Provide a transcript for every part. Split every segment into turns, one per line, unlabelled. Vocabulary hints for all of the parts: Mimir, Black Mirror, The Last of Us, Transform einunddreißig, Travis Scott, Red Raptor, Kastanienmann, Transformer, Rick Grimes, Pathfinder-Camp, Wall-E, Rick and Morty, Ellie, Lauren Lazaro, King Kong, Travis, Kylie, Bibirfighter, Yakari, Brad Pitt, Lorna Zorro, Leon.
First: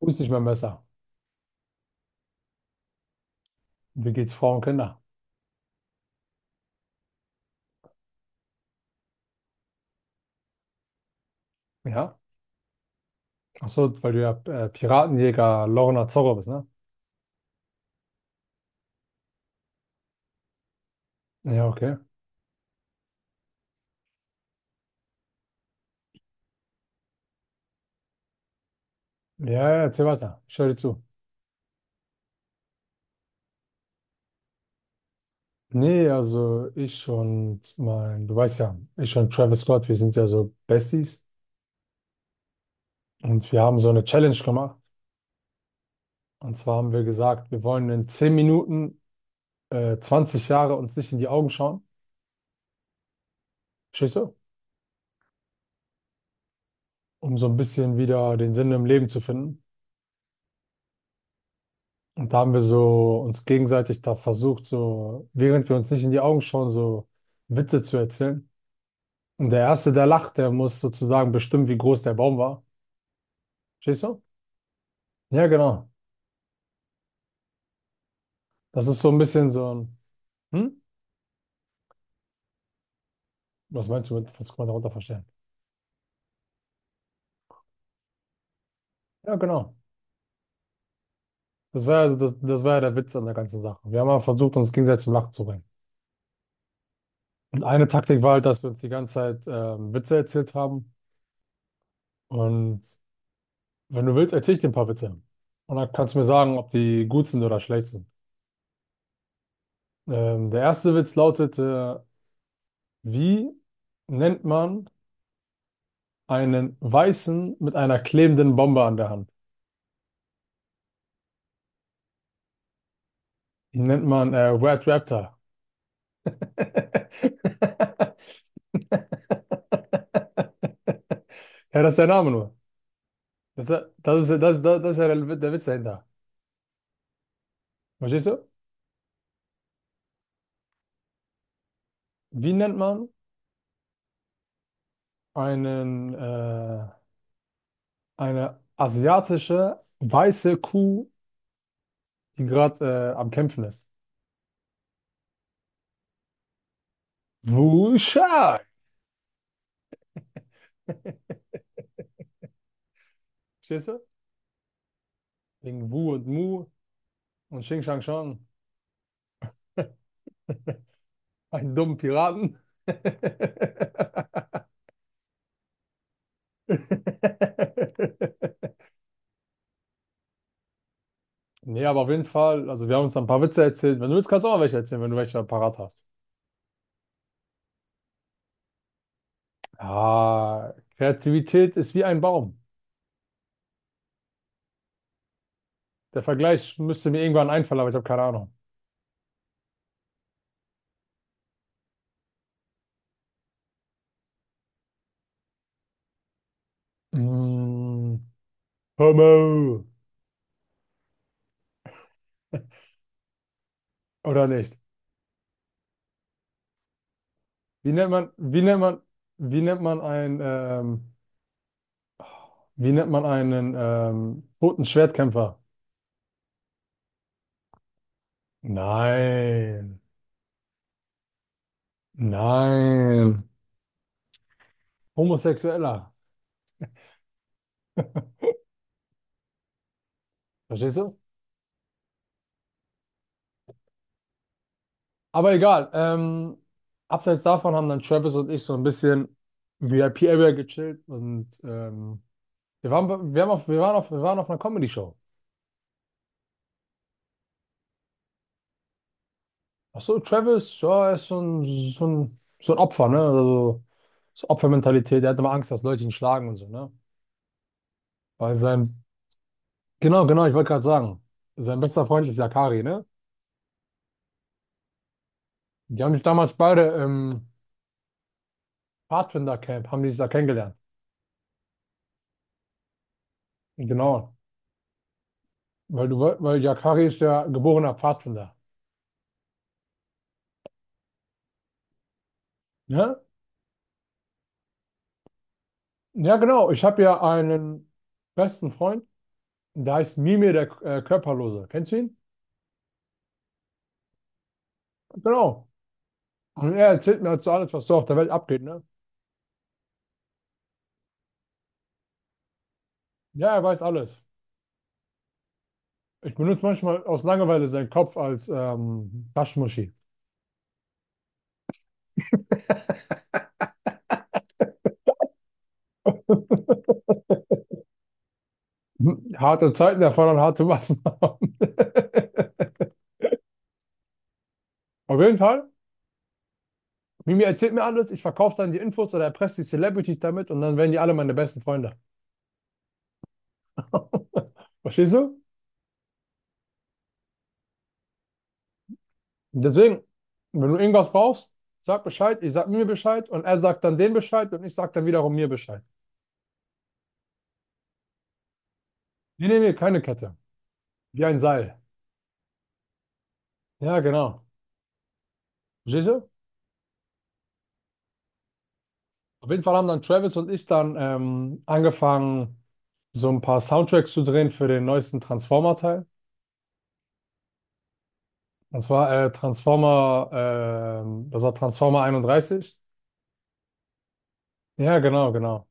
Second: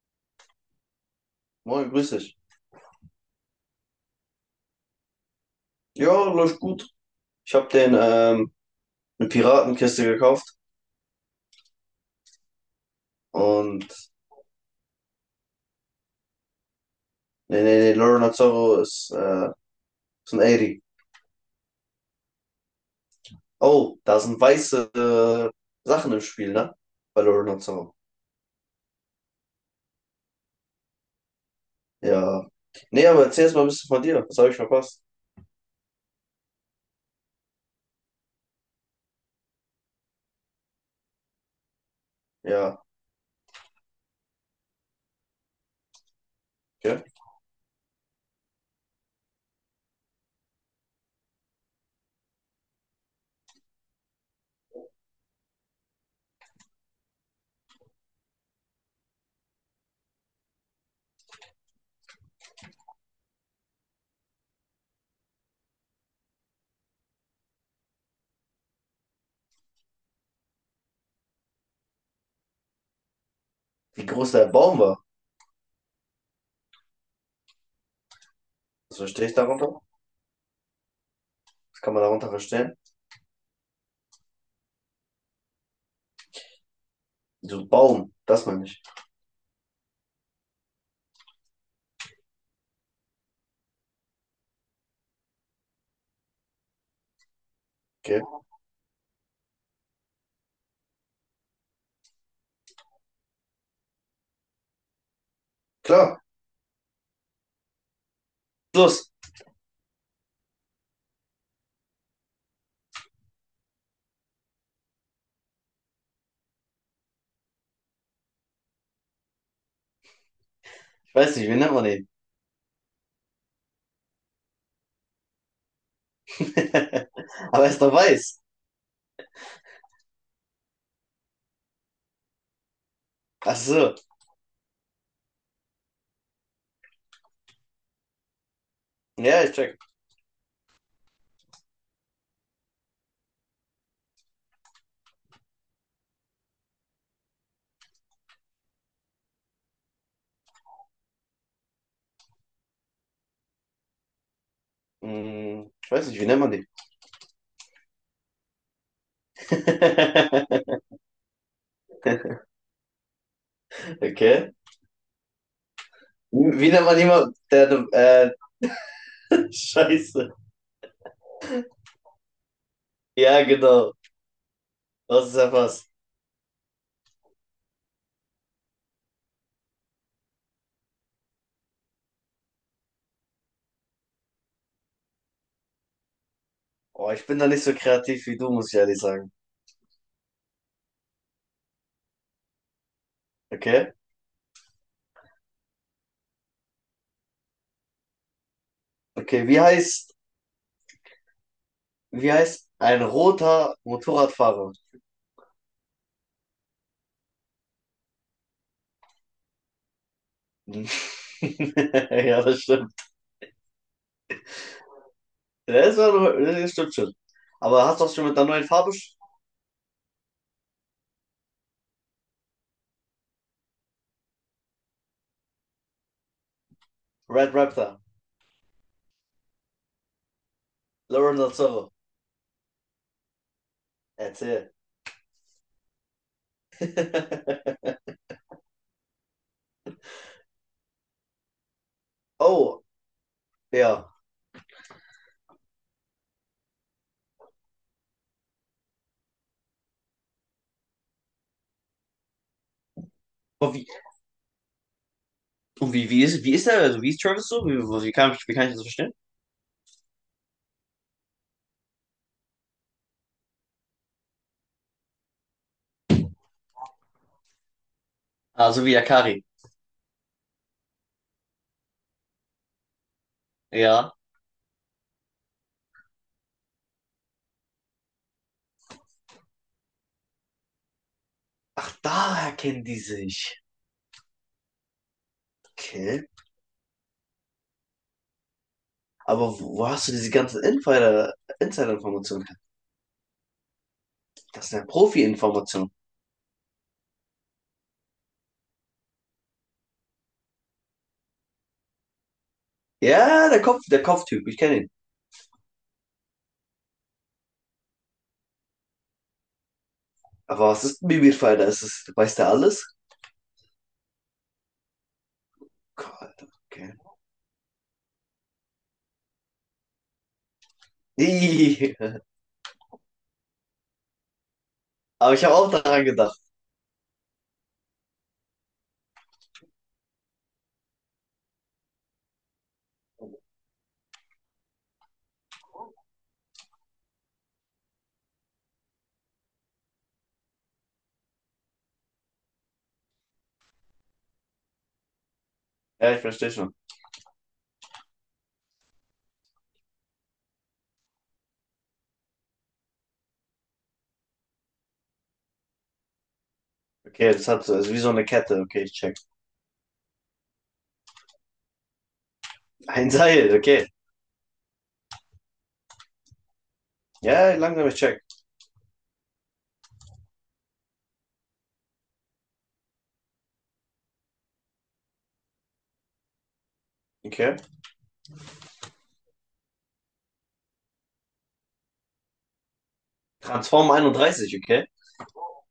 Wo ist nicht mein Messer?
Moin, grüß dich.
Wie geht's Frauen und Kinder?
Ja, läuft gut. Ich habe den eine Piratenkiste gekauft
Ja? Ach
und
so, weil du ja Piratenjäger Lorna Zorro bist, ne?
nee, nee, nee, Lorna Zorro ist ein 80.
Ja, okay.
Oh, da sind weiße Sachen im Spiel, ne? Bei Lorna Zorro.
Ja, ja, erzähl weiter. Ich höre dir zu.
Ja. Nee, aber erzähl erst mal ein bisschen von dir. Was habe ich verpasst?
Nee, also du weißt ja, ich und Travis Scott, wir sind ja so Besties
Ja,
und wir haben so eine Challenge gemacht. Und zwar haben
okay.
wir gesagt, wir wollen in 10 Minuten 20 Jahre uns nicht in die Augen schauen. Verstehst du? Um so ein bisschen wieder den Sinn im Leben zu finden. Und da haben wir so uns gegenseitig da versucht, so, während wir uns nicht in die Augen schauen, so Witze zu erzählen. Und der Erste, der lacht, der muss sozusagen bestimmen, wie groß der Baum war. Verstehst
Wie
du?
groß der Baum war.
Ja, genau. Das
Was
ist so ein
verstehe ich
bisschen so
darunter?
ein, hm?
Was kann man darunter verstehen?
Was meinst du mit, was kann man darunter verstehen?
So Baum, das meine ich.
Ja, genau. Das war also das war ja der Witz an der ganzen Sache. Wir haben mal versucht, uns gegenseitig zum Lachen zu bringen. Und eine
Okay.
Taktik war halt, dass wir uns die ganze Zeit Witze erzählt haben. Und wenn du willst, erzähle ich dir ein paar Witze. Und dann kannst du
Klar.
mir sagen, ob die gut sind oder schlecht sind.
Los.
Der erste Witz lautete, wie nennt man einen Weißen mit einer klebenden Bombe an der Hand?
Ich weiß nicht, wie nennt man den?
Ihn nennt man Red Raptor.
Aber er ist doch weiß.
Ja, das ist der Name nur.
Ach so.
Das ist ja der Witz dahinter. Verstehst du?
Ja, ich check.
Wie nennt man einen, äh, eine asiatische weiße Kuh, die gerade am Kämpfen ist?
Hm, ich weiß nicht, wie nennt man die?
Wuschai. Verstehst du?
Okay.
Wegen Wu und Mu.
Wie nennt man jemanden,
Und
der
Xing
eine,
Shang
äh,
Shang,
Scheiße.
einen dummen Piraten.
Ja, genau. Das ist ja was.
Nee, aber auf jeden Fall, also wir haben uns ein paar Witze erzählt. Wenn du willst, kannst du auch mal welche erzählen, wenn du welche parat hast.
Oh, ich bin da nicht so kreativ wie du, muss ich ehrlich sagen.
Ah, Kreativität ist wie ein Baum.
Okay?
Der Vergleich müsste mir irgendwann einfallen, aber ich habe keine Ahnung.
Okay, wie heißt ein roter Motorradfahrer?
Mm, Homo.
Hm. Ja, das stimmt.
Oder nicht?
Ja, das stimmt schon. Aber
Wie
hast du
nennt
auch schon
man,
mit der
wie
neuen
nennt
Farbe?
man, wie nennt man einen toten Schwertkämpfer?
Red Raptor.
Nein.
Lauren Lazaro.
Nein.
Erzähl.
Homosexueller. Verstehst du?
Oh, ja.
Aber egal. Abseits davon haben dann Travis und ich so ein bisschen VIP-Area gechillt und wir waren, bei- wir haben auf, wir waren auf, wir waren auf einer Comedy-Show.
Und wie ist er, also wie ist Travis so? Wie kann ich das verstehen?
Ach so, Travis, ja, er ist so ein Opfer, ne? Also so Opfermentalität. Er hat immer Angst, dass Leute ihn schlagen und so, ne? Weil
Ah, so wie
sein,
Yakari.
genau, genau, ich wollte gerade sagen, sein bester Freund ist Yakari, ne?
Ja.
Die haben sich damals beide im haben die sich da kennengelernt.
Ach, daher kennen die sich.
Genau. Weil du,
Okay.
weil Yakari ist ja geborener Pfadfinder.
Aber wo hast du diese ganzen Insider-Informationen her?
Ja,
Das sind ja Profi-Informationen.
ja genau. Ich habe ja einen besten Freund, der heißt Mimir, der Körperlose. Kennst du ihn?
Ja, der Kopf, der Kopftyp, ich kenne ihn.
Genau. Und er erzählt mir dazu alles, was so auf der Welt abgeht, ne?
Aber was ist ein Bibirfighter? Ist es, weiß der alles?
Ja, er weiß alles. Ich
Gott,
benutze
okay.
manchmal aus Langeweile seinen Kopf als Taschenmuschi.
Ih, aber ich habe auch daran gedacht.
Harte Zeiten erfordern harte Maßnahmen. Auf jeden Fall. Mimi erzählt mir alles, ich verkaufe dann die Infos oder erpresse die Celebrities damit und dann werden die alle meine besten Freunde. Verstehst du?
Ja, ich verstehe schon.
Deswegen, wenn du irgendwas brauchst, sag Bescheid, ich sag mir Bescheid und er sagt dann den Bescheid und ich sag dann wiederum mir Bescheid.
Okay, das hat so, ist wie so eine Kette. Okay, ich check.
Nee, nee, nee, keine Kette. Wie ein Seil.
Ein Seil, okay.
Ja, genau. Verstehst du?
Ja, langsam, ich check.
Auf jeden Fall haben dann Travis und ich dann angefangen, so ein paar Soundtracks zu drehen für den neuesten Transformer-Teil.
Okay.
Und zwar das war Transformer 31.
Transform einunddreißig, okay.
Ja, genau, genau.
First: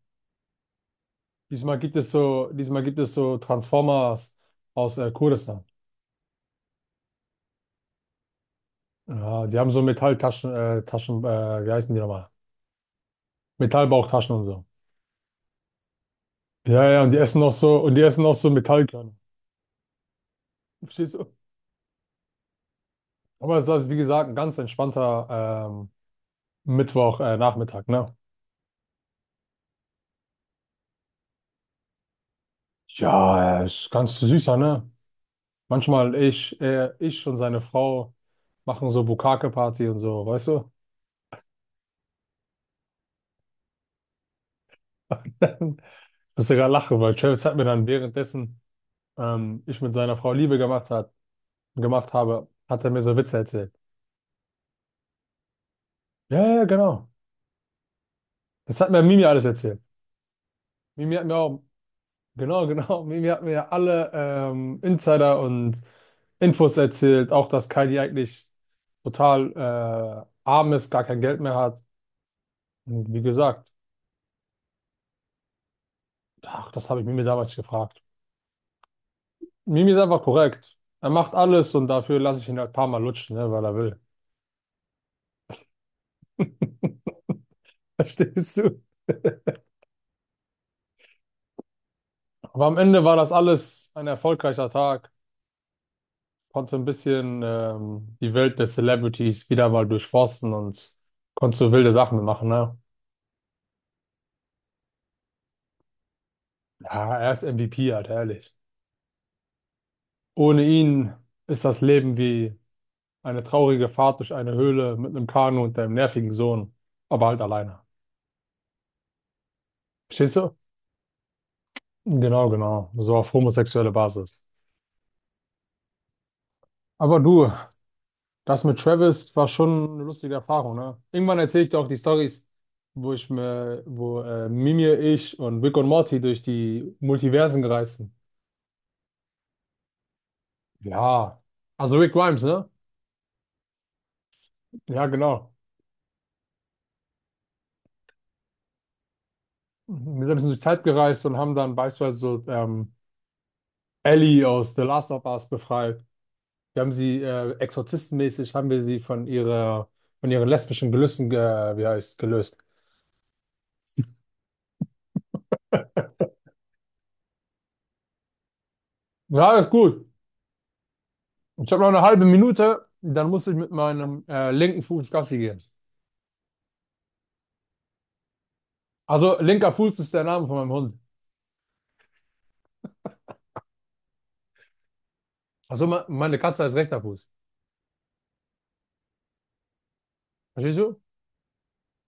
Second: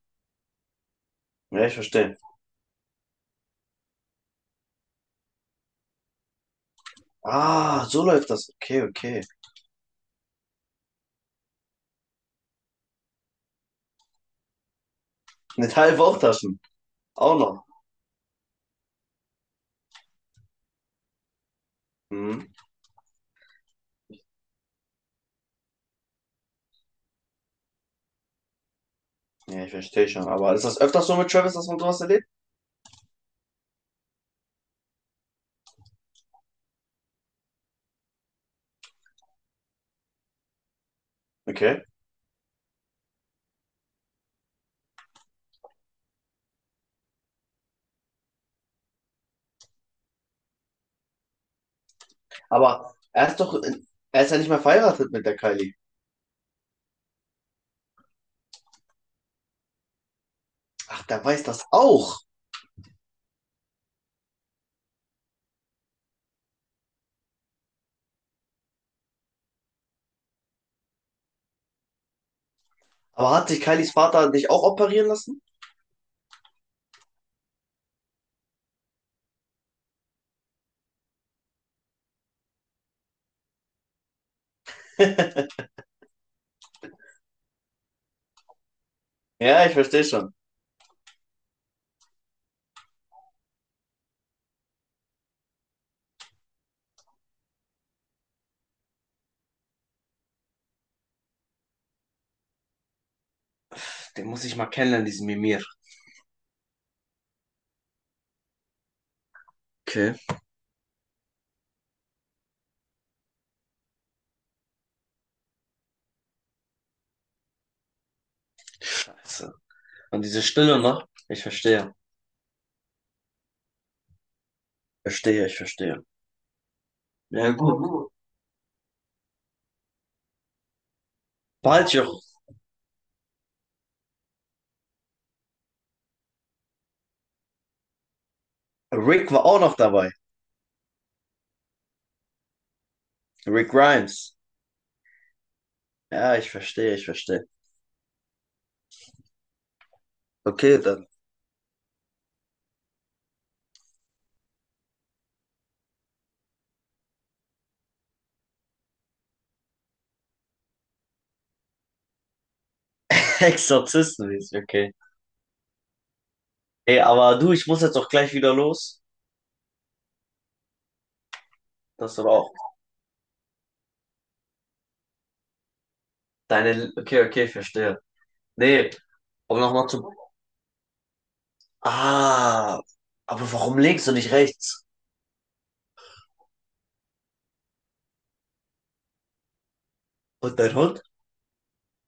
Ja, ich verstehe.
Diesmal gibt es so Transformers aus Kurdistan.
Ah, so läuft das. Okay, okay.
Ja, die haben so wie heißen die nochmal? Metallbauchtaschen und so.
Mit halben Bauchtaschen. Auch noch.
Und die essen auch so Metallkörner. Verstehst du?
Hm.
Aber es ist halt, wie gesagt, ein ganz entspannter Mittwoch, Nachmittag, ne?
Ja, ich verstehe schon. Aber ist das öfters so mit Travis, dass man sowas erlebt?
Ja, ist ganz süßer, ne? Manchmal ich und seine Frau machen so Bukake party und so, weißt du?
Okay.
Ich muss sogar lachen, weil Travis hat mir dann währenddessen ich mit seiner Frau Liebe gemacht hat, gemacht habe, hat er
Aber
mir so Witze erzählt.
er ist ja nicht mehr verheiratet mit der Kylie.
Ja, ja, genau. Das hat mir Mimi alles erzählt.
Ach,
Mimi
der
hat mir
weiß
auch,
das auch.
genau, genau, Mimi hat mir ja alle Insider und Infos erzählt, auch dass Kylie eigentlich total arm ist, gar kein Geld mehr hat. Und wie
Aber hat sich
gesagt,
Kylies Vater nicht auch operieren lassen?
ach, das habe ich Mimi damals gefragt. Mimi ist einfach korrekt. Er macht alles und dafür lasse ich ihn halt ein paar Mal lutschen, ne, weil er will. Verstehst du?
Ja, ich verstehe schon.
Aber am Ende war das alles ein erfolgreicher Tag. Konntest du ein bisschen die Welt der Celebrities wieder mal durchforsten und konntest du wilde Sachen machen, ne?
Den muss ich mal kennenlernen, diesen Mimir.
Ja, er ist MVP halt, ehrlich.
Okay.
Ohne ihn ist das Leben wie eine traurige Fahrt durch eine Höhle mit einem Kanu und deinem nervigen Sohn, aber halt alleine.
Scheiße. Und
Verstehst
diese
du?
Stille noch? Ich verstehe.
Genau, genau. So auf homosexuelle Basis.
Verstehe, ich verstehe.
Aber
Ja,
du,
gut.
das mit Travis war schon eine lustige Erfahrung, ne? Irgendwann erzähle ich dir auch
Bald,
die
Joch.
Stories, wo Mimir, ich und Rick und Morty durch die Multiversen gereist sind.
Rick war auch noch dabei.
Ja, also Rick Grimes, ne?
Rick Grimes.
Ja, genau.
Ja, ich verstehe.
Wir sind ein bisschen durch die
Okay,
Zeit
dann
gereist und haben dann beispielsweise so Ellie aus The Last of Us befreit. Wir haben sie exorzistenmäßig, haben wir sie von von ihren lesbischen Gelüsten, gelöst.
Exorzisten, okay. Ey, aber du, ich muss jetzt auch gleich wieder los.
Ja, gut. Ich habe noch eine
Das
halbe
aber auch.
Minute, dann muss ich mit meinem linken Fuß Gassi gehen.
Deine, okay, okay, ich verstehe. Nee,
Also
um
linker
nochmal
Fuß
zu.
ist der Name von meinem Hund.
Ah, aber warum links und nicht rechts?
Also meine Katze heißt rechter Fuß.
Und dein
Verstehst du?
Hund?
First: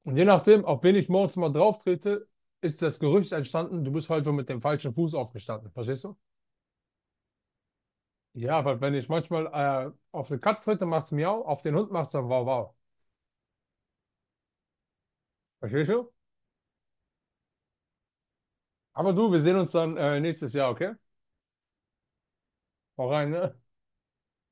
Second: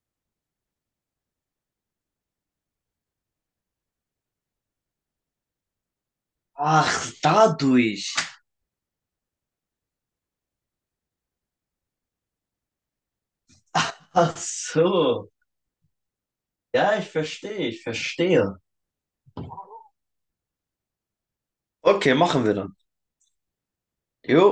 Und je nachdem, auf wen ich morgens mal drauf trete, ist das Gerücht entstanden, du bist heute mit dem falschen Fuß aufgestanden. Verstehst du?
Ach, dadurch.
Ja, weil wenn ich manchmal auf eine Katze trete, macht's miau, auf den Hund macht's dann wow wow.
Ach so.
Verstehst du?
Ja, ich verstehe.
Aber du, wir sehen uns dann nächstes Jahr, okay?
Okay, machen wir dann.
Hau rein, ne?
Jo.